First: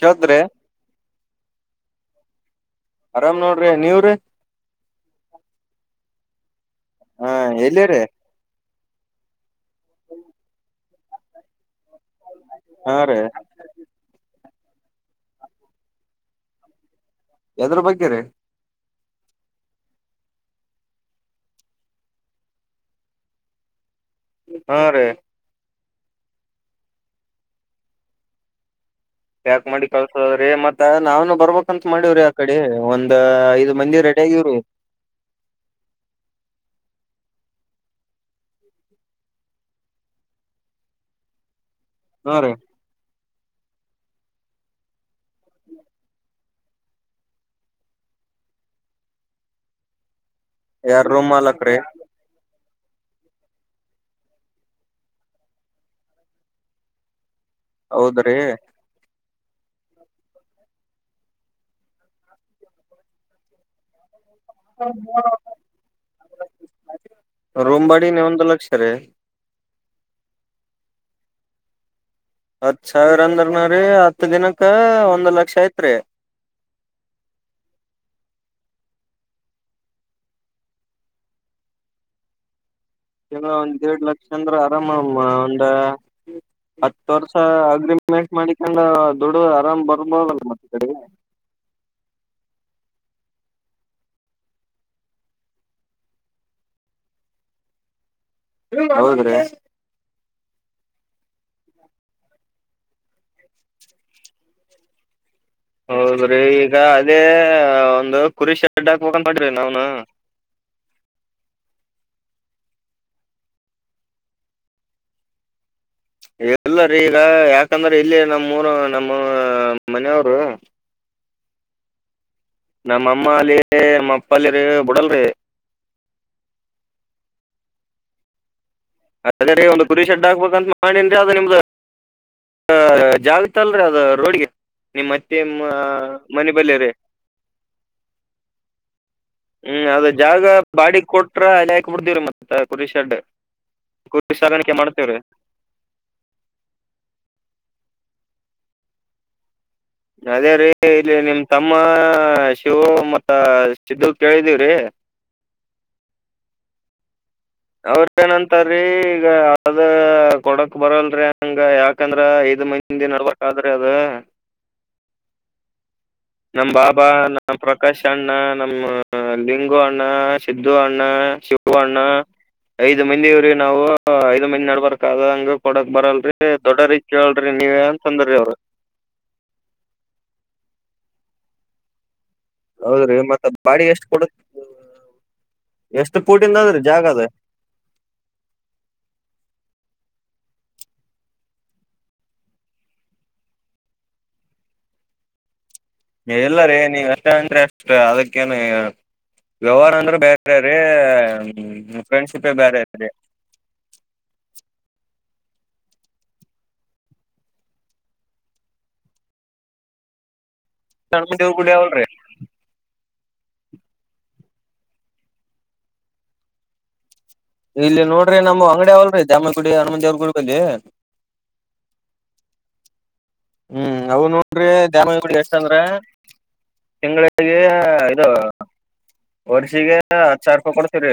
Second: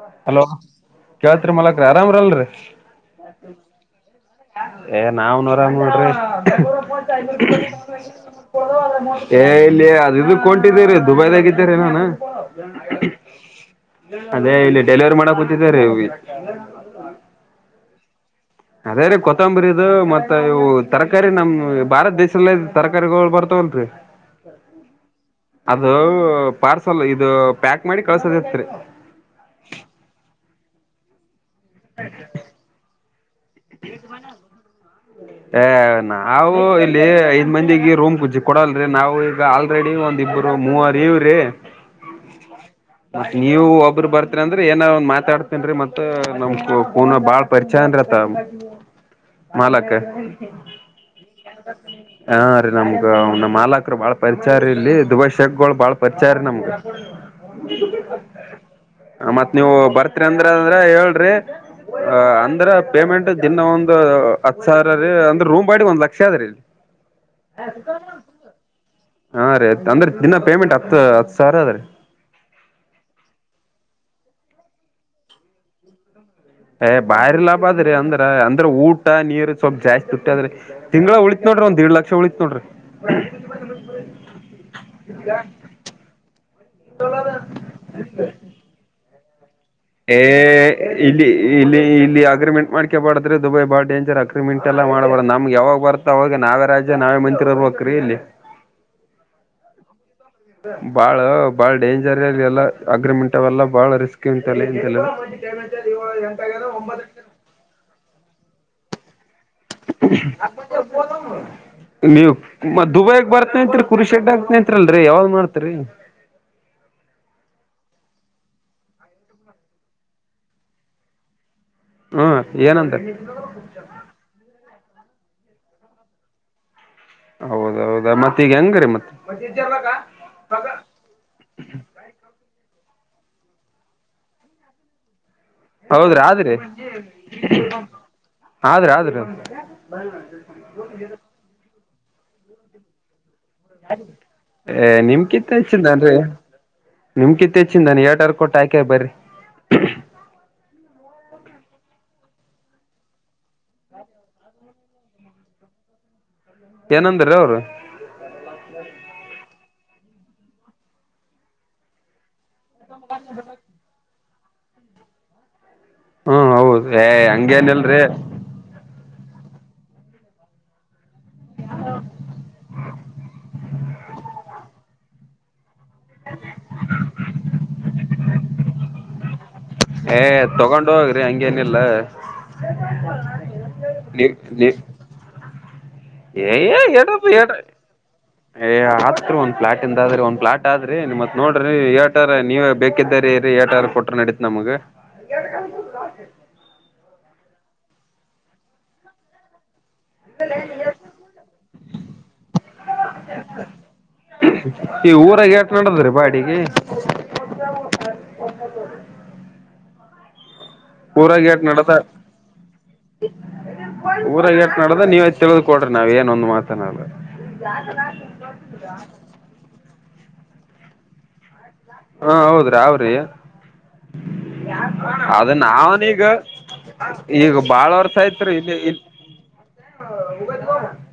ಕೇಳ್ತ್ರಿ hello ಕಳ್ತ್ರಿ ಮಲ ಆರಾಮ್ರಲ್ರಿರಿ ಆರಾಮ್ ನೋಡ್ರಿ ನೀವ್ರಿ ಏ ನಾವು ಆರಾಮ್ ನೋಡ್ರಿ ಹಾ ಎಲ್ಲಿರಿ ಏ ಇಲ್ಲ ಅದು ಇದು ಹೊಂಟಿದ್ದಿರಿ ದುಬೈದಾಗಿದ್ದೆ ರೀ ನಾನು. ಹಾ ರೀ ಅದೇ ಇಲ್ಲಿ ಡೆಲಿವರಿ ಮಾಡಕ್ ಕೂತಿದೆ ರೀ. ಹ [unintelligible] ಎದ್ರ ಬಗ್ಗೆ ರೀ. ಅದೇ ರೀ ಕೊತ್ತಂಬರಿ ಇದು ಮತ್ತ ಇವು ತರಕಾರಿ ನಮ್ ಭಾರತ ದೇಶದಲ್ಲೇ ತರಕಾರಿಗಳು ಬರತಾವಲ್ಲ್ ರೀ ಹಾ ರೀ ಅದು ಪಾರ್ಸಲ್ ಇದು ಪ್ಯಾಕ್ ಮಾಡಿ ಕಳ್ಸದಿತ್ರಿ. ಪ್ಯಾಕ್ ಮಾಡಿ ಕಲ್ಸದ್ರಿ ಮತ್ತ ನಾವುನು ಬರಬೇಕು ಅಂತ ಮಾಡವ್ರಿ ಆಕಡೆ ಒಂದ. ಹಾ ಐದು ಮಂದಿ ರೆಡಿ ಆಗಿವಿರಿ. ನಾವು ಇಲ್ಲಿ ಐದ್ ಮಂದಿಗೆ ರೂಮ್ ಕುೂಜಿ ಕೊಡಲ್ರಿ ನಾವು ಈಗ ಆಲ್. ಆಲ್ರೆಡಿ ಒಂದಿಬ್ಬರು ಮೂವರು ಇವ್ರೀ. ಹುನ್ರಿ ನೀವ ಒಬ್ಬರು ಬರ್ತೀರಿ ಅಂದ್ರೆ ಏನ ಒಂದ್ ಮಾತಾಡ್ತನೀರಿ ಮತ್ ನಮ ಕೂನ ಬಾಳ್. ಪರಿಚಯ ಅದನ ಮಾಲಕ. ಯಾರ್ ರೂಮ್ ಮಾಲಕ್ ರೀ. ಹಾ ರೀ ನಮ್ಗ ಅವ ಮಾಲಕರು ಬಾಳ್ ಪರಿಚಾರ ರೀ ಇಲ್ಲಿ ದುಬೈ ಶೇಕ್ಗಳು ಬಾಳ್ ಪರಿಚಾರ ರೀ ನಮ್ಗ. [inaudible] ಹೌದ್ರಿ ಮತ್ತ್ ನೀವು ಬರ್ತ್ರಿ ಅಂದ್ರ ಅಂದ್ರ ಹೇಳ್ರಿ ಅಂದ್ರ ಪೇಮೆಂಟ್. ದಿನ ಒಂದು. ಹತ್ ಸಾವಿರ ರೀ ಅಂದ್ರೆ ರೂಮ್ ಬಾಡಿಗೆ ಒಂದ್ ಲಕ್ಷ ಆದದ್ರೀ ಇಲ್ಲಿ. ರೂಮ್ ಬಾಡಿನೆ ಒಂದ್ ಲಕ್ಷ ರೀ ಹಾರೀ ಅಂದ್ರೆ ದಿನಾ ಪೇಮೆಂಟ್ ಹತ್ತು ಹತ್ತು ಸಾವಿರ ಅದ್ರೀ. ಹತ್ ಸಾವಿರ ಅಂದ್ರ ನರಿ ಹತ್ ದಿನಕ್ಕ ಒಂದ್ ಲಕ್ಷ ಐತ್ರಿ. ಹೇ ಬಾರಿ ಲಾಭ ಆದದ್ರಿ ಅಂದ್ರ ಅಂದ್ರ ಊಟ ನೀರ್ ಸ್ವಲ್ಪ್ ಜಾಸ್ತಿ ತುಟ್ಟಿ ಆದ್ರಿ. ತಿಂಗಳ ಉಳಿತದ ನೋಡ್ರಿ ಒಂದ್ಡಿಡ್ ಲಕ್ಷ ಉಳಿತ್ ನೋಡ್ರಿ. ದಿನ ಒಂದುದೀಡಲಕ್ಷ ಅಂದ್ರ ಆರಾಮ್ಮ ಒಂದ. ಹತ್ತು ವರ್ಷ ಅಗ್ರಿಮೆಂಟ್ ಮಾಡಿಕೊಂಡ ದುಡಿದ ಆರಾಮ್ ಬರ. ಏ ಇಲ್ಲಿ. ಇಲ್ಲಿ ಇಲ್ಲಿ ಅಗ್ರಿಮೆಂಟ್ ಮಾಡ್ಕ ಬಬಾರ್ದ್ರೆ ದುಬೈ ಬಾಳ ಡಂಜರ್ ಅಗ್ರಿಮೆಂಟ್ ಎಲ್ಲ ಮಾಡಬಾರ್ದ ನಮಗೆ ಯಾವಾಗ ಬತ. ಹಾಗ ನಾವೇ ರಾಜ್ಯ ನಾವೇ ಮಂತ್ರಿ ಇರ್ಬೇಕ್ರೀ ಇಲ್ಲಿ. ಹೌದ್ರಿ ಬಾಳ ಬಾಳ ಡೇಂಜರ್ಲ್ಲಿ ಎಲ್ಲಾ ಅಗ್ರಿಮೆಂಟ್ ಅವಲ್ಲ ಬಾಳ ರಿಸ್ಕ್ ಇಂತಲ್ಲಿ. ಹೌದ್ರಿ ಈಗ ಅದೇ ಒಂದು ಕುರಿ ಶೆಡ್ ಹಾಕಬೇಕು ಅಂತ ಮಾಡ್ರಿ ನಾವ್. [inaudible] ನೀವ್ ಮತ್ ದುಬೈಗ್ ಬರ್ತತ್ರಿ ಕುರಿಶೆಡ್ ಆಗ್ತತ್ರಿ ಅಲ್ರರಿ ಯಾವ್ದ್ ಮಾಡ್ತರಿ. ಎಲ್ಲರೀ ಈಗ ಯಾಕಂದ್ರ ಇಲ್ಲಿ ನಮ್ಮೂರು ನಮ್ಮ ಮನೆಯವರು. ಹ್ಮ ಏನಂತ ನಮ್ಮ ಅಮ್ಮ ಅಲ್ಲಿ ನಮ್ಮ್ ಅಪ್ಪ ಅಲ್ಲಿ ರೀ ಬುಡಲ್ರಿ. ಹೌದೌದಾ ಮತ್ತೆ ಈಗ ಹೆಂಗರಿ ಮತ್ತೆ. ಅದರೀ ಒಂದು ಕುರಿ ಶೆಡ್ ಹಕ್ಬೇಕಂತ ಮಾಡಿನ್ರಿ ಅದು ನಿಮ್ದ್. ಜಾಗತ ಅಲ್ರರಿ ಅದ ರೋಡ್ಗೆ ನಿಮ್ಮ್ ಮತ್ತೆ ಮನೆ ಬಲ್ಲಿ ರೀ. ಆದ್ರೆ ಆದ್ರೆ. ಹ್ಮ್ ಅದ ಜಾಗ ಬಾಡಿ ಕೊಟ್ರ ಅಲ್ಲ ಹಾಕ್ ಬಿಡ್ತೀವಿರಿ ಮತ್ತ ಕುರಿಶೆಡ್. ಅ ನಿಮ್ಮಕ್ಕಿಂತ ಹೆಚ್ಚಿಂದನ್ರಿ ನಿಮ್ಕಿಂತ ಹೆಚ್ಚಿನಾನ ಏಟರ್ ಕೊಟ್ಟು ಆಕೆ ಬರಿ. ಅದೇರೀ ಇಲ್ಲಿ ನಿಮ್ ತಮ್ಮ ಶಿವು ಮತ್ತ ಸಿದ್ದು ಕೇಳಿದೀವ್ರಿ. ಏನಂದ್ರ ಅವ್ರು. ಅವ್ರ ಏನಂತಾರೀ ಈಗ ಅದ. ಕೊಡಕ್ಬರಲ್ರಿ ಹಂಗ ಯಾಕಂದ್ರ ಐದ್ ಮೈಂದಿ ನಡ್ಬಾದ್ರಿ ಅದ. ಹ್ಮ್ ನಮ್ ಹೌದು ಬಾಬಾ ಏ ನಮ್ಮ್ ಪ್ರಕಾಶ್ ಹಂಗೇನಿಲ್ರಿ ಅಣ್ಣ ನಮ್ಮ ಲಿಂಗು ಅಣ್ಣ. ಸಿದ್ದು ಅಣ್ಣ ಶಿವ ಅಣ್ಣ ಐದು ಮಂದಿಅವ್ರಿ ನಾವು. ಹ ಐದು ಮಂದಿ ನಡ್ಬಬೇಕಕ್ದ ಹಂಗ ಕೊಡಕ್ ಬರಲ್ರಿ ದೊಡ್ಡ ರೀ ಕೇಳಲ್ರಿ ನೀವ ಅಂತ ಅಂದ್ರೀ ಅವರು. ಏ ತಗೊಂಡ ಹೋಗ್ರಿ ಹಂಗೇನಿಲ್ಲ. ಹೌದ್ರಿ ಮತ್ತ ಬಾಡಿ ಎಷ್ಟ್ ಕೊಡ [unintelligible] ಎಷ್ಟ್ ಪೂಟಿಂದ ಏಯ ಅದ್ರಿ ಜಾಗ ಅದ ಎಡುಬಿ ಎಡ. ಏ್ತ ಒಂದ ಫ್ಲಾಟ್ ಇಂದ ಆದ್ರ ಒಂದ್ ಫ್ಲಾಟ್ ಆದ್ರಿ ನಿಮ್ತ್ ನೋಡ್ರಿ ರೆಟರ್ ನೀವೇ ಬೇಕಿದ್ದ್ರ ರೆಟರ್. ಕೊಟ್ರ ನಡೀತ ನಮಗ. [inaudible] ಎಲ್ಲರಿ ನೀ ಅಷ್ಟ ಅಂದೆ ಅಷ್ಟ ಅದಕ್ಕೇನು ವ್ಯವಹಾರ. [unintelligible] ಬೇರೆ ರೀ ಫ್ರೆಂಡ್ ಇದ್ದಾಗ ಬೇರೆ ಐತ್ರಿ. ಈ ಊರಾಗ ಹಳ್ತ ನಡದ್ರೀ ಬಾಡಿಗೆ. ಹನುಮನ್ ಊರಾಗ ದೇವ್ರ ಎಟ್ ಗುಡಿ ಮಾಡತಾರ. ಅವಲ್ರಿ ಊರಾಗ ಏಟ್ ನಡ್ದ ನೀವ ತಿಳಿದ್ಕ ಕೊಡ್ರಿ ನಾವ ಏನೊಂದ್ ಮಾತನಾಲ್ಲ. ಇಲ್ಲಿ ನೋಡ್ರಿ ನಮ್ ಅಂಗಡಿ ಅವಲ್ರಿ ದಾಮನ್ಗುಡಿ ಹನುಮಂದಿ ಅವ್ರರುುಡ್ಲ್. ಹಾ ಹೌದ್ರಿ ಅವ್ರಿ. ಹ್ಮ್ ಅವ ನೋಡ್ರಿ ದಾಮಡ್ ಅದ ಎಷ್ಟ ಅಂದ್ರ. ನಾವನೀಗ ಈಗ ತಿಂಗಳಿಗೆ ಬಾಳ ವರ್ಷ ಇದು ಆಯ್ತ್ರಿ ಇಲ್ಲಿ ಇ ವರ್ಷಿಗೆ ಹತ್ತು ಸಾವ ರೂಪಾಯಿ ಕೊಡ್ತೀರಿ.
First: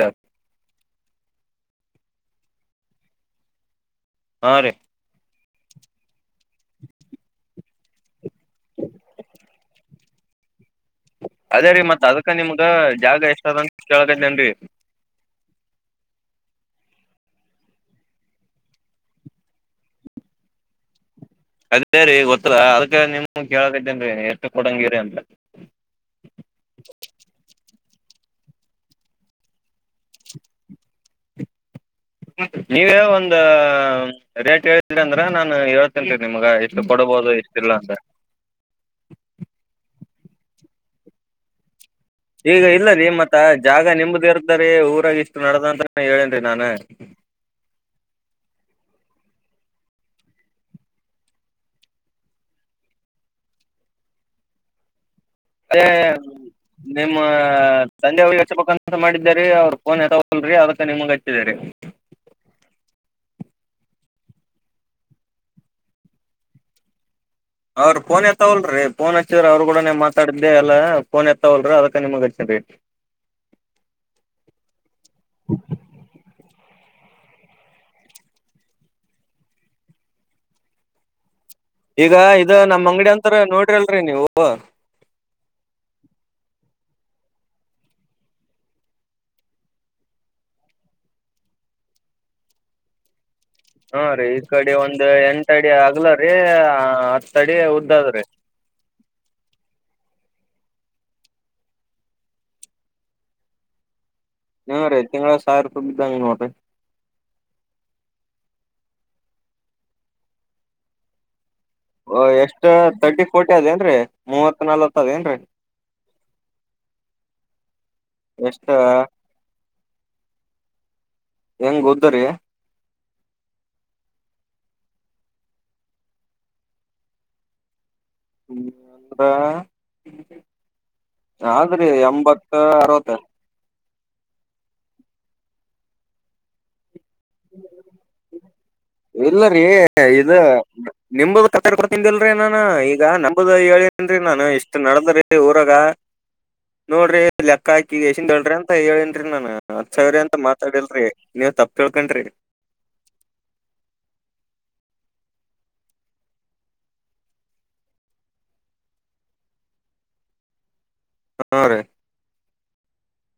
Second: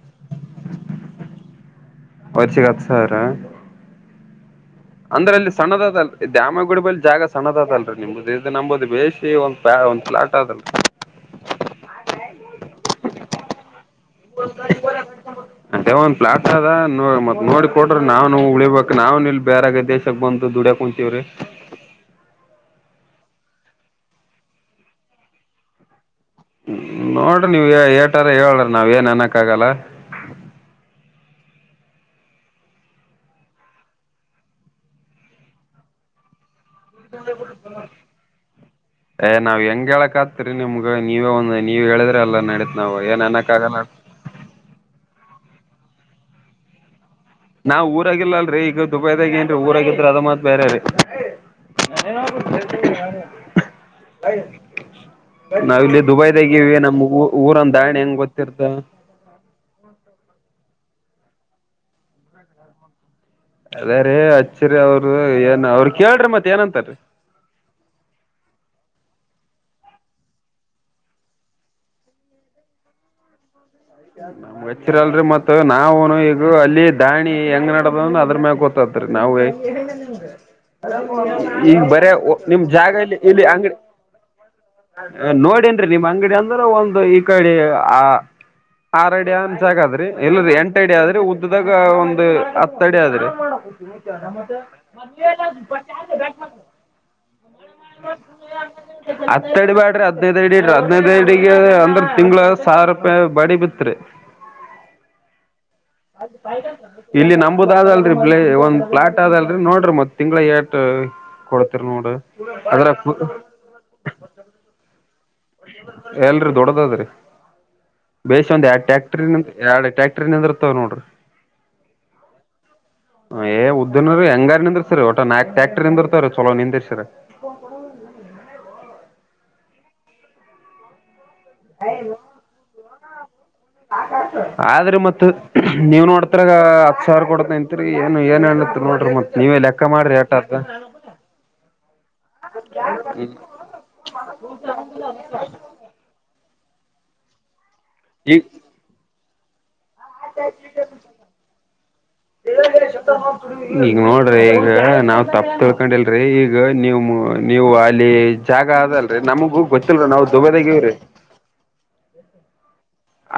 ವಚ್ಚಿಗ ಹತ್ತ ಸಾವಿರ. ಹಾ ರೀ. ಅಂದ್ರೆ ಅಲ್ಲಿ ಸಣ್ಣದಲ್ ದ್ಯಾಮ ಗುಡ ಬಿ ಜಾಗ ಸಣ್ಣದಲ್ರರಿ ನಿಮ್ದ ಇದ ನಂಬೋದು ಬೇಶಿ ಒ. ಬ ಒಂದುಲಾಟ್ ಅದಲ್ಲ. ಅದೇ ರೀ ಮತ್ ಅದಕ್ಕ ನಿಮ್ಗ ಜಾಗ ಎಷ್ಟ ಅದಂತ ಕಳ್ಗದೇನ ರಿ. [inaudible] ಅ ಒಂದು ಪ್ಲಾಟ್ ಅದ ಮತ್ತ ನೋಡಿ ಕೊಡ್ರೆ ನಾವವು ಉಳಿಬೇಕ ನಾ್ ಇಲ್ ಬೇರೆ ದೇಶಕ್ಕೆ ಬಂದು ದುಡ ಕು. [unintelligible] ಅದೇ ರೀ ಗೊತ್ತಲ್ಲಾ ಅದಕ್ಕೆ ನಿಮ ಕೇಳದಿದ್ದೇನ್ರಿ ಎಷ್ಟು ಕೊಡಂಗಿರಿ ಅಂತ ಹ್ಮ ನೋಡ್ರಿ ನೀವ ಏಟಾರ ಹೇಳ್ರಿ ನಾವ್ ಏನ್ ಅನಕ್ಕ ಆಗಲ್ಲ. [inaudible] ನೀವೇ ಒಂದ ರೇಟ್ ಹೇಳಿದ್ರಿ ಅಂದ್ರ ನಾನ್ ಏಳ್ ತಿಂತೀರಿ ನಿಮ್ಗ. ಇಷ್ಟು ಕೊಡಬಹುದು ಇಲ್ಲೇ ಬಿಡ ಇಷ್ಟಿಲ್ಲ ಅಂತ ಪರವಾಗಿಲ್ಲ. ಏ ನಾವ್ ಹೆಂಗ್ ಹೇಳಕ್ ಆತ್ರಿ ನಿಮ್ಗ ನೀವೇ ಒಂದ್ ನೀವ ಹೇಳಿದ್ರ. ಈಗ ಇಲ್ಲ ರೀ ಮತ್ತ ಜಾಗ ನಿಂಬ್ದ ಇರ್ತರಿ ಊರಾಗ ಇಷ್ಟು ನಡದ ಅಂತಾನ ಹೇಳೇನ್ರೀ ನಾನ. ನಾವ್ ಊರಾಗಿಲ್ಲ ಅಲ್ರರಿ ಈಗ ದುಬೈದಾಗ ಏನ್ರೀ ಊರಾಗಿದ್ರೆ ಅದ ಮತ್ ಬೇರೆ ರೀ. [inaudible] ಅದೇ ಇಲ್ಲಿ ದುಬೈದಾಗಿವಿ ನಮ್ ನಿಮ್ಮ ಊ ಊರನ್ ದಾಣಿ ಹೆಂಗ್ ತಂದೆ ಅವರು ಹಚ್ಬೆಕ್ ಗೊತ್ತಿರ್ತ ಅಂತ ಮಾಡಿದ್ದಾರೆ ಅವ್ರರು ಫೋನ್ ಯ. ಲ್ರಿ ಅದಕ ನಿಮಗ್ ಹಚ್ಚಿದರಿ. [unintelligible] ಅದೇ ರೀ ಅಚ್ಚರಿ ಅವ್ರು ಏನ್ ಅವ್ರ ಕೇಳ್ರಿ ಮತ್ ಏನಂತಾರ ರಿ. ಅವ್ರ ಫೋನ್ ಎತ್ತವಲ್ರಿ ಫೋನ್ ಹಚ್ಚಿದ್ರ ಅವ್ರು ಕಡ ನೀನ್ ಮಾತಾಡಿದ್ದೆ ಎಲ್ಲ ಫೋನ್ ಎತ್ತವಲ್ರಿ ಅದಕ ನಿಮಗ್ ಹಚ್ಚಿದೇರಿ. [unintelligible] ವಚ್ಚಿರಲ್ರಿ ಮತ್ ನಾವುನು ಈಗ ಅಲ್ಲಿ ದಾಣಿ ಹೆಂಗ್ ನಡದ ಅದ್ರ ಮ್ಯಾಗ ಗೊತ್ತತ್ರಿ ನಾವೂ. ಈಗ ಬರ ಇದ ನಿಮ್ ನಮ್ ಜಾಗ ಅಂಗಡಿ ಇಲ್ಲಿ ಅಂತರ ಇಲ್ಲಿ ಅಂಗಡಿ. ನೋಡ್ರಿಲ್ರರಿ ನೀವು ನೋಡನ್ರಿ ನಿಮ್ ಅಂಗಡಿ ಅಂದ್ರ ಒಂದು ಈ ಕಡೆ ಆ. ಆರ ಅಡಿ ಅನ್ ಸಾಕ್ ಆದ್ರಿ ಎಲ್ಲ ಎಂಟ ಅಡಿ ಆದ್ರಿ ಉದ್ದಾಗ ಒಂದು ಹತ್ತ ಅಡಿ ಆದ್ರಿ. ಹಾ ರೀ ಈ ಕಡೆ ಒಂದು ಎಂಟ ಅಡಿ ಆಗ್ಲ ರೀ ಹತ್ತ ಅಡಿ ಉದ. ಹ್ಮ್. [inaudible] ಹತ್ ಅಡಿ ಬಾಡ್ರಿ ಹದ್ನೈದ್ ಅಡಿ ಇಡ್ರಿ ಹದ್ನೈದ್ ಅಡಿಗೆ ಅಂದ್ರ ತಿಂಗ್ಳ ಸಾವಿರ ರೂಪಾಯಿ ಬಾಡಿ ಬಿತ್ರಿ. ಹ್ಮ್ ರೀ ತಿಂಗಳ ಸಾವಿರ ರೂಪಾಯಿ ಬಿದ್ದಂಗ ನೋಡ್ರಿ. ಇಲ್ಲಿ ನಂಬುದ ಅ ಆದಲ್ರರಿ ಬ್ ಒಂದ್ ಫ್ಲಾಟ್ ಆದದಲ್ರರಿ ನೋಡ್ರಿ ಮತ್ ತಿಂಗಳ ಎಏಟ ಕೊಡ್ತಿರನೋಡು. ಎಷ್ಟ್ ತರ್ಟಿ ಫೋರ್ಟಿ ಅದೇನ್ರಿ ಮೂವತ್ ನಲ್ತ್ ಅದೇನ್ರಿ. ಎಲ್ರಿ ದೊಡ್ಡದದ್ರಿ. ಬೇಸಾ ಒಂದ ಎಷ್ಟ ಎರ ಟ್ಯಾಟ್ರರಿ ಎರಡ್ ಟ್ಯಾಕ್ಟ್ರ ನಿಂದಿರ್ತಾ ಅವ ನೋಡ್ರಿ ಹೆಂಗ್ ಓದರಿ ಏ ಉದ್ದನರೂ ಹೆಂಗಾರ್ ನಿಂದಿರ್ಸರಿ ಒಟ ನಕ್ಟ್ಯಾಟ್ರಿ ನಿರ್ತಾರ ಚಲೋ ನಿಂದಿರ್ಸರಿ. [inaudible] ಹ್ಮ್ ಅಂದ್ರ ಆದ್ರಿ ಎಂಬತ್ತ ಅರುವತ್ತರ. ಆದ್ರೆ ಮತ್ತೆ ನೀವು ನೋಡ್ತರಗ. ಸಾರ್ ಕೊಡ್ತ ನಿಂತಿರಿ ಏನು ಏನ್ ನೋಡ್ರಿ ಮತ್ ನೀವೇ ಇಲ್ಲರೀ ಲೆಕ್ಕ ಮಾಡ್ರಿ ಇದ್ ಎಟ್ ಆತ ನಿಮುದ ಕತ್ತರ್ಕೊತಿಂದಿಲ್ರಿ ನಾನು ಈಗ ನಂಬೋದು ಹೇಳಿ. ಏನ್ರಿ ನಾು ಇಷ್ಟ್ ನಡದ್ರಿ ಊರಾಗ ನೋಡ್ರಿ ಲೆಕ್ಕ ಹಾಕಿ ಎಸ ಈಗ ಹೇಳಳ್ರಿ ಅ. ಹೇಳೇನ್ರಿ ನಾನ್ ಹತ್ತು ಸಾವಿರ ಅಂತಾ ಮಾತಾಡಿಲ್ರರಿ ನೀವು ತಪ್ಪ ತಿಳ್ಕಂಡ್ರಿ [inaudible] ಈಗ ನೋಡ್ರಿ ಈಗ ನಾವು ತಪ್ಪ ತಿಳ್ಕೊಂಡಿಲ್ರರಿ ಈಗ ನೀವು ನೀವು ಅಲ್ಲಿ. ಜಾಗ ಅದಲ್ ರರಿ ನಮಗೂ ಗೊತ್ತಲ್ರ ನಾವು ದುಬೈದಾಗ ಇವ್ರೀ. ಹಾ ರೀ [inaudible]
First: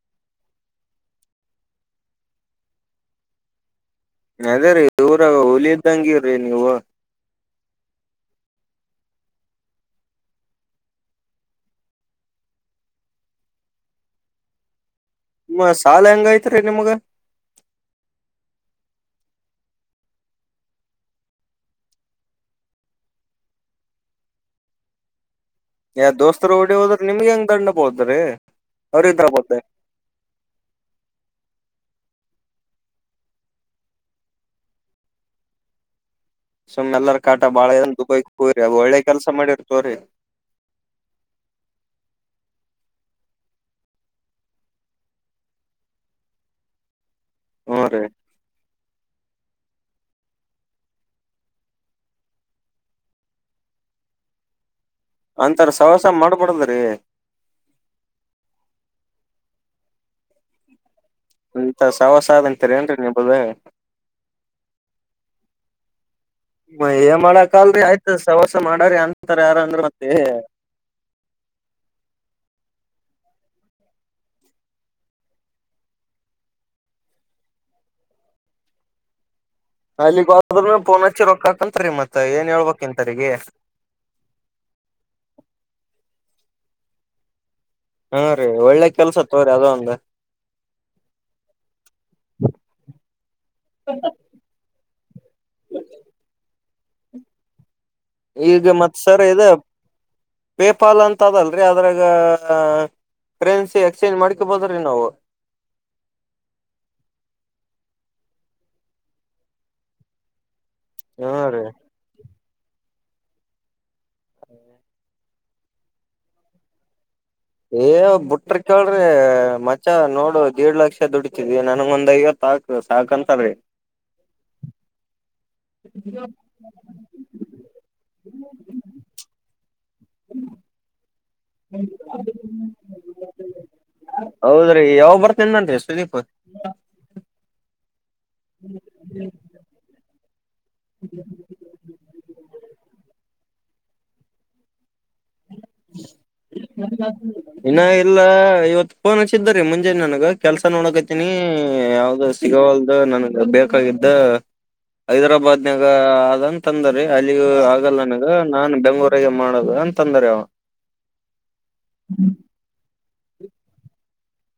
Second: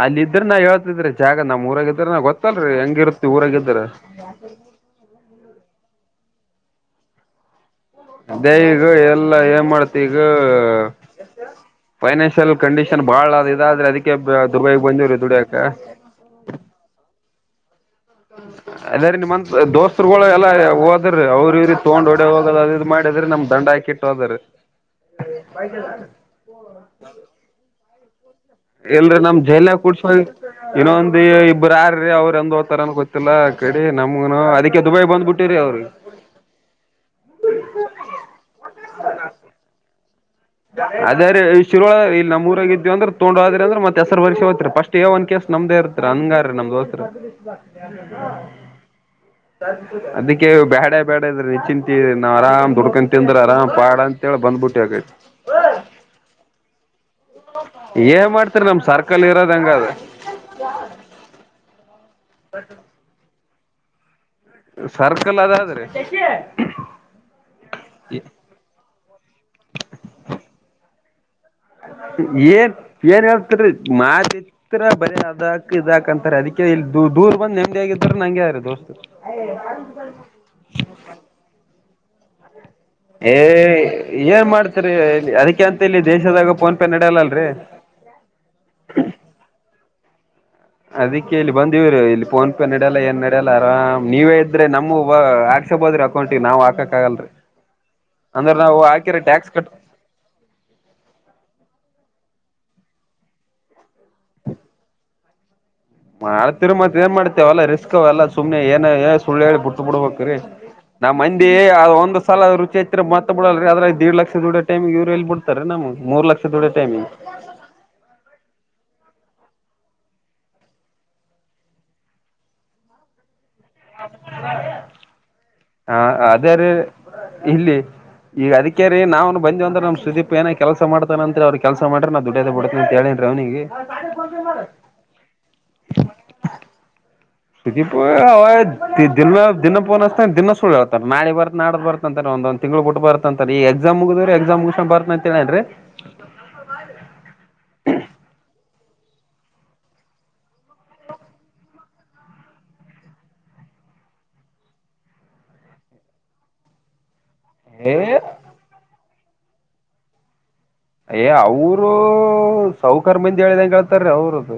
ಅಲ್ಲ ಇದ್ರೆ ನಾ ಹೇಳ್ತಿದ್ರಿ ಜಾಗ ನಮ್ಮ ಊರಾಗಿದ್ರ ನಾವು ಗೊತ್ತಲ್ರಿ ಹೆಂಗಿರುತ್ತತಿ ಊರಾಗಿದ್ರ. ಅದೇ ರೀ ಇವರು ಹುಲಿ ಇದ್ದಂಗಿರಿ ನೀವು. ದೇವಿಗ ಎಲ್ಲಾ ಏನ್ ಮಾಡ್ತಿ ಈಗ. ಫೈನಾನ್ಷಿಯಲ್ ಕಂಡೀಷನ್ ಬಹಳ ಅದೆ ಆದ್ರೆ ಅದಕ್ಕೆ ದುರ್ಬಾಗಿ ಬಂದಿರು. ಸಾಲ ಹೆಂಗ ಐ್ತ್ರ ನಿಮ್ಗೆ [inaudible] ಅ ನಿಮ್ಮ ದೋಸ್ತರುಗಳು ಎಲ್ಲಾ ಹೋದ್ರೆ ಅವ್ರ ಇ ತಗೊಂಡ ಓಡೆ ಹೋಗೋದು ಅದು ಇದು ಮಾಡಿದ್ರೆ ನಮ್ಮ ದಂಡ ಹಾಕಿಟ್ಟು. ಸೋದರು ಯಾ ದೋಸ್ತರ ಓಡಿ ಹೋದ್ರ ನಿಮ್ಗೆ ಹೆಂಗ ದಡ್ಡ ಬಿಳತರಿ. ಎಲ್ರ ನಮ್ಮ ಜಲಿ ಕುಡ್ಸ. ಇನ್ನೊಂದು ಇಬ್ಬರು ಯಾರೀ ಅವ್ರು ಎಂದ್ತಾರನ್ ಗೊತ್ತಿಲ್ಲ ಕಡಿ ನಮಗನು ಅದಕ್ಕೆ ದುಬೈಗೆ ಬಂದ್ಬಿಟ್ಟು. ಟ್ಟರಿ ಅವ್ರಿ ಸುಮ್ಮರ ಕಾಟಾ ಬಾಳ ಜನ್ ದುಬೈಕ್ ಹೋರಿ ಅವ ಒಳ್ಳೆ ಕೆಲ್ಸ ಮಾಡಿರ್ ತೋರರಿ. ಅದೇ ಈ ಶಿರುಳ ಇಲ್ಲಿ ನಮ್ಮೂರಾಗ ಇದಿದೀ ಅಂದ್ರೆ ತೊಂಡದ್ರ ಅಂದ್ರೆ ಮತ್ತ ಹೆಸರು ಬರಿಸಸಿ ಹೋಗ್ರಿ ಪೇಸ್ಟ್. ಷ್ಟೇ ಒಂದ ಕೆೇಸ ನಮ್ದೇ ಇರ್ತ್ ಹನ್ಂಗಾರ ನಮ ದೋಸ್. ಹ್ಞೂ ರೀ [inaudible] ಅದಕ್ಕೆ ಬ್ಯಾಡ ಬ್ಯಾಡ ಇದ್ರೆ ನಿಚಿಂತ ನಾ ಆರಾಮ್ ದುಡ್ಕಂತ ತಿಂದ್ರ ಆರಾಮ್ ಪಾಡ. ಇಲ್ಲ ಬಂದ್ ಬಿಟ್ಟು ಹೇಳ್ರಿ ಅಂತರ ಸವಸ ಮಾಡ್ಬಡದ್ರೀ. ಏನ್ ಮಾಡ್ತರಿ ನಮ್ಮ ಸರ್ಕಲ್ ಇರೋದ್ ಹಂಗೆ ಒಂದ್. [inaudible] ಎಂತಾ ಸವಾಸಾದ ಅಂತೀರಿ ಏನ್ರಿ ನಿಮ್ದು ಸರ್ಕಲ್ ಅದಾದ್ರೆ ಮ ಏ ಮಾಡಕಲ್ರರಿ ಆಯ್ತ ಸವಸ ಮಾಡರಿ ಅಂತಾರ ಯಾರ ಅಂದ್ರ ಮತ್ತ್. ಏನ್ ಏನ್ ಹೇಳ್ತರಿ ಮಾದ. ಬನ್ ಅದಾಕ್ ಇದಾಕ್ ಅಂತಾರೆ ಅದಕ್ಕೆ ಇ ದೂರ್ ಬಂದ್ ನೆಮ್ಮದಿಯಾಗಿದ್ರ ನಂಗೆ ಯಾರ ದೋಸ್ತರ. [inaudible] ಅಲ್ಲಿಗ್ ಬಂದ್ರನು ಪೋನ್ ಹಚ್ಚಿ ರೊಕ್ಕಾಕಂತ ರೀ ಮತ್ತ ಏನ್ ಹೇಳ್ಬೇಕ್. ಇಂತರಿಗೆ. ಏ ಏನ್ ಮಾಡ್ತ್ರಿ ಅದಕ್ಕೆ ಅಂತ ಇಲ್ಲಿ ದೇಶದಾಗ ಫೋನ್ ಪೇ ನಡೆಯಲ್ಲಲ್ರ. ಹ್ಮ್, ರೀ ಒಳ್ಳೆ ಕೆಲ್ಸತ್ತೋಗರಿ ಅದು ಒಂದು. ಅದಕ್ಕೆ ಇಲ್ಲಿ ಬಂದವ್ರು ಇಲ್ಲಿ ಫೋನ್ ಪೇ ನಡೆಯಲ್ಲ ಏನ್ ನಡೆಯಲ್ಲ ಆರಾಮ್ ನೀವೇ ಆದ್ರೆ ನ್ ಆಗ್ಸಬಹದ್ರಿ ಅಕೌಂಟ್ಗೆ ನಾವ್ ಹಾಕಕ್ ಆಗಲ್ರಿ. ಈಗ ಮತ್ಸರ್ ಇದ ಟ್ಯಾಕ್ಸ್ ಕಟ್ ಪೇಪಾಲ್ ಅಂತ ಅದಲ್ ರೀ ಅದ್ರಾಗ ಕರೆನ್ಸಿ ಎಕ್ಸ್ಚೇಂಜ್ ಮಾಡ್ಕೊಬೋದು ರೀ ನಾವು. ಮಾಡತಿರ್ ಮತ್ ಏನ್ ಮಾಡ್ತೇವಲ್ಲಾ ರಿಸ್ಕ್ ಅವ ಎಲ್ಲ ಸುಮ್ನೆ ಏನ ಏ ಸುಳ್ಳ ಹೇಳಿ ಬಿಟ್ಟು ಬಿಡ್ಬೇಕ್ರೀ. ನಮ್ಮ್ ಹಾ ಮಂದಿ ರೀ ಒಂದು ಸಲ ಅದು ರುಚಿ ಐತ್ ಮತ್ ಬಿಡಲ್ರಿದಿಡ್ ಲಕ್ಷ ದುಡಿಯೋ ಟೈಮಿಗೆ ಇವ್ರು ಎಲ್ಲಿ ಬಿ ನಮ್ ಮೂರ್ ಲಕ್ಷ ದುಡ ಟೈಮಿಗ. ಏ ಬುಟ್ರ ಕೇಳ್ರಿ ಮಚ ನೋಡು ದಿಡ್ ಲಕ್ಷ ದುಡತಿದ್ವಿ ನನ್ ಮಂದಐವಾ [unintelligible] ಸಾಕ ಅಂತದ್ರೀ [unintelligible] ಹ ಅದ್ರ ಇಲ್ಲಿ ಈಗ ಅದಕ್ಕೆಾರ [unintelligible] ರೀ ನಾವ್ ಬಂದಿವಂದ್ರ ನಮ್ಮ ಸುದೀಪ್ ಏನ ಕೆಲಸ ಮಾಡತಾನ ಅಂತ್ ಅವ್ ಕೆಲಸ ಮಾಡ್ರ ನಾ ದುಡದೆ ಬಿಡತಿನ ಅಂತ ಹೇಳಿನ್ರಿ ಅವ್ನಿಗೆ. ಹೌದ್ರಿ ಯಾವಾಗ್ ಬರ್ತನಿ ಅಂದಾನ್ರಿ ಸುದೀಪ್. [unintelligible] ಅವ ದಿನ ದಿನ ಪೋನಹಚ್ತಾನ ದಿನ ಸುಳ್ಳಹೇಳತನ ನಾಳೆ ಬರ್ತಿನಿ ನಾಡ್ದ ಬರ್ತಿನಿ. ಅಂತಾರೆ ಒಂದ್ ತಿಂಗಳು ಬುಟ್ಟು ಬರ್ತಂತಾರೆ ಈಗ ಎಕ್ಸಾಮ ಮುಗಿದ್ರ ಎಕ್ಸಾಮ್ ಮುಗ್ಸಿ ಬರ್ ಅಂತ ಹೇಳೇನ್ರಿ. ಹ್ಮ್ಮ [inaudible] ಇನ್ನ ಇಲ್ಲ ಇವತ್ ಫೋನ್ ಹಚ್ಚಿದ್ದರಿ ಮುಂಜಾನೆ ನನಗ ಕೆಲ್ಸ ನೋಡಕತೀನಿ. ಯಾವ್ದ ಸಿಗವಲ್ದು ನನ್ಗೆ ಬೇಕಾಗಿದ್ದ ಹೈದ್ರಾಬಾದ್ನಾಗ ಆದಂತ. ತಂದ್ರ ಅಲ್ಲಿಗ ಏ ಆಗಲ್ಲನಗ ನಾನ್ ಬೆಂಗಳೂರಗ ಮಾಡದು ಅಂತಂದರಿಅವ. ಯ ಅವರು ಸೌಕರಮಂದಿ ಹೇಳಿದ ಹೇಳ್ತಾರೀ ಅವರು.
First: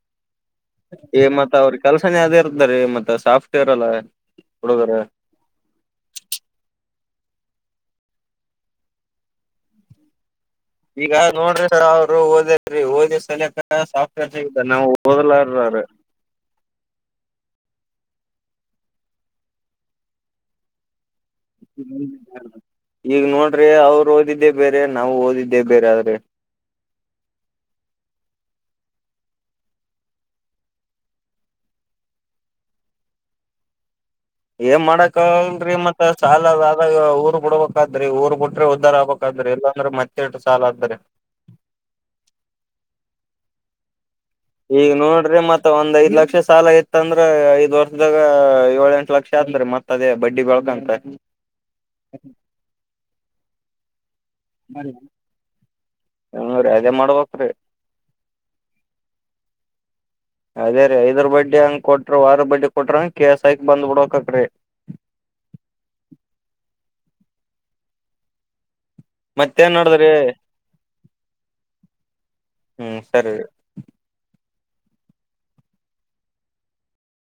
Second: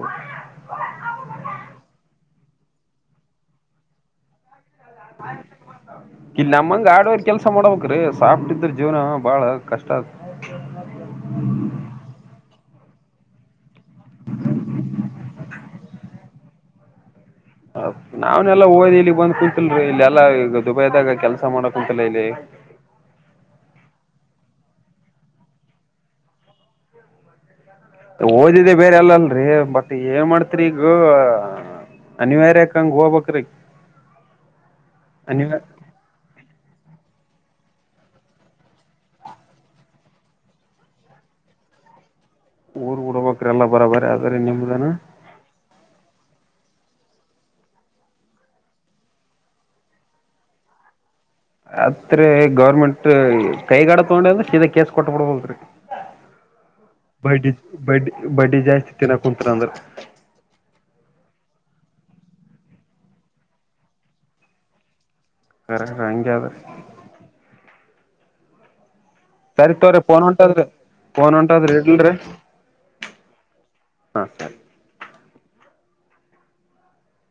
ಈ ಮತ್ ಅವ್ರ ಕೆಲ್ಸನೆ ಅದೇ ಇರ್ತಾದರಿಮತ್ತ ಸಾಫ್ಟ್ವೇರ್ ಎಲ್ಲ ಹುಡುಗರ. ಆ [inaudible] ಇಲ್ ನಮ್ಮಂಗ ಆಡವೇರ್ ಕೆಲ್ಸ ಮಾಡಬೇಕ್ರೀ ಸಾಪಿದ್ರ ಜೀವನ ಬಾಳ ಕಷ್ಟ ಆಗ್ತದ. ಈಗ ನೋಡ್ರಿ ಸರ್ ಅವರು ಓದಿಗೆಸಿ ಓದಿದ ಸಾಫ್ಟ್ವೇರ್ಗ ನಾವು ಓದಲಾರರು- ನಾವ್ನೆಲ್ಲ ಓದಿ ಇಲ್ಲಿಗ್ ಬಂದ್ ಕುಂತಿನ್ರಿ ಇಲ್ಲೆಲ್ಲ ಈಗ ದುಬೈದಾಗ ಕೆಲ್ಸ- ಮಾಡಕ್ ಕುಂತಿಲ್ಲ ಇಲ್ಲಿ ಈಗ ನೋಡ್ರಿ ಅವ್ರು ಓದಿದ್ದೆ ಬೇರೆ ನಾವು ಓದಿದ್ದೆ ಬೇರೆ ಆದ್ರೆ ಓದಿದೆೆ ಬೇರೆ ಎಲ್ಲಲ್ರಿ ಬಟ್ ಏನ್ ಮಾಡ್ತ್ರಿ ಈಗ, ಅನಿವಾರ್ಯಕಂಗ ಹೋಗಬೇಕ್ರೀ ಏನ್ ಮಾಡಕ್ ಹಾಗಲ್ರಿಮತ್ ಸಾಲದ ಆದ ಊರ್ ಬಿಡ್ಬೇಕಾದ್ರಿ ಊರ್ ಬಿಟ್ರೆ ಉದ್ದಾರ್ ಆಗ್ಬಬೇಕಾತದ್ರಿ ಇಲ್ಲಾಂದ್ರೆ ಮತ್ತೆ ಸಾಲ ಅತದ್ರಿ. ಊರ್ ಹುಡಬೇಕ್ರಿಎಲ್ಲ ಬರ ಬರಿ ಆತದ. ಈಗ ನೋಡ್ರಿ ಮತ್ತೆ ಒಂದ್ಐದ ಲಕ್ಷ ಸಾಲ ಇತ್ತ ಅಂದ್ರೆ ಐದ ವರ್ಷದಾಗ ಏಳ ಎಂಟ ಲಕ್ಷ ಅಂದ್ರೀ ಮತ್ತ ದ ಬಡ್ಡಿ ಬೆಳಕಂತ. ಅತ್ರಿ ಗೌರ್ಮೆಂಟ್ ಕೈಗಾಡ ತಗೊಂಡೆ ಅಂದ್ರ ಸೀದಾ ಕೇಸ್ ಕೊಟ್ಟ ಬಿಡ್ಬೇಕ್ರಿ. ಹ ಅೇ ಮಾಡ [unintelligible] ಬಡ್ಡಿ ಬಡ್ಡಿ ಬಡ್ಡಿ ಜಾಸ್ತಿ ತಿನ್ನ ಕುಂತರ ಅಂದ್ರ- ಅದೇ ರೀ ಐದರ ಬಡ್ಡಿ ಹಂಗ ಕೊಟ್ರ ಆರ ಬಡ್ಡಿ ಕೊಟ್ರಂಗ ಕೆಸ್ ಆಕಿ ಬಂದಬಿಡಕ್ರೀ. ರಗೆಾದ [unintelligible] ಮತ್ತೇನ್ ಸರಿತೋರಿ ನಡದ್ರಿ ಫೋನ್ ಹೊಂಟದ್ರಿ ಫೋನ್ ಹೊಂಟಾದ್ರಿ ಇಡಲ್ರಿ. ಹ್ಮ್ ಸರಿ ರೀ. ಹಾ ಸರಿ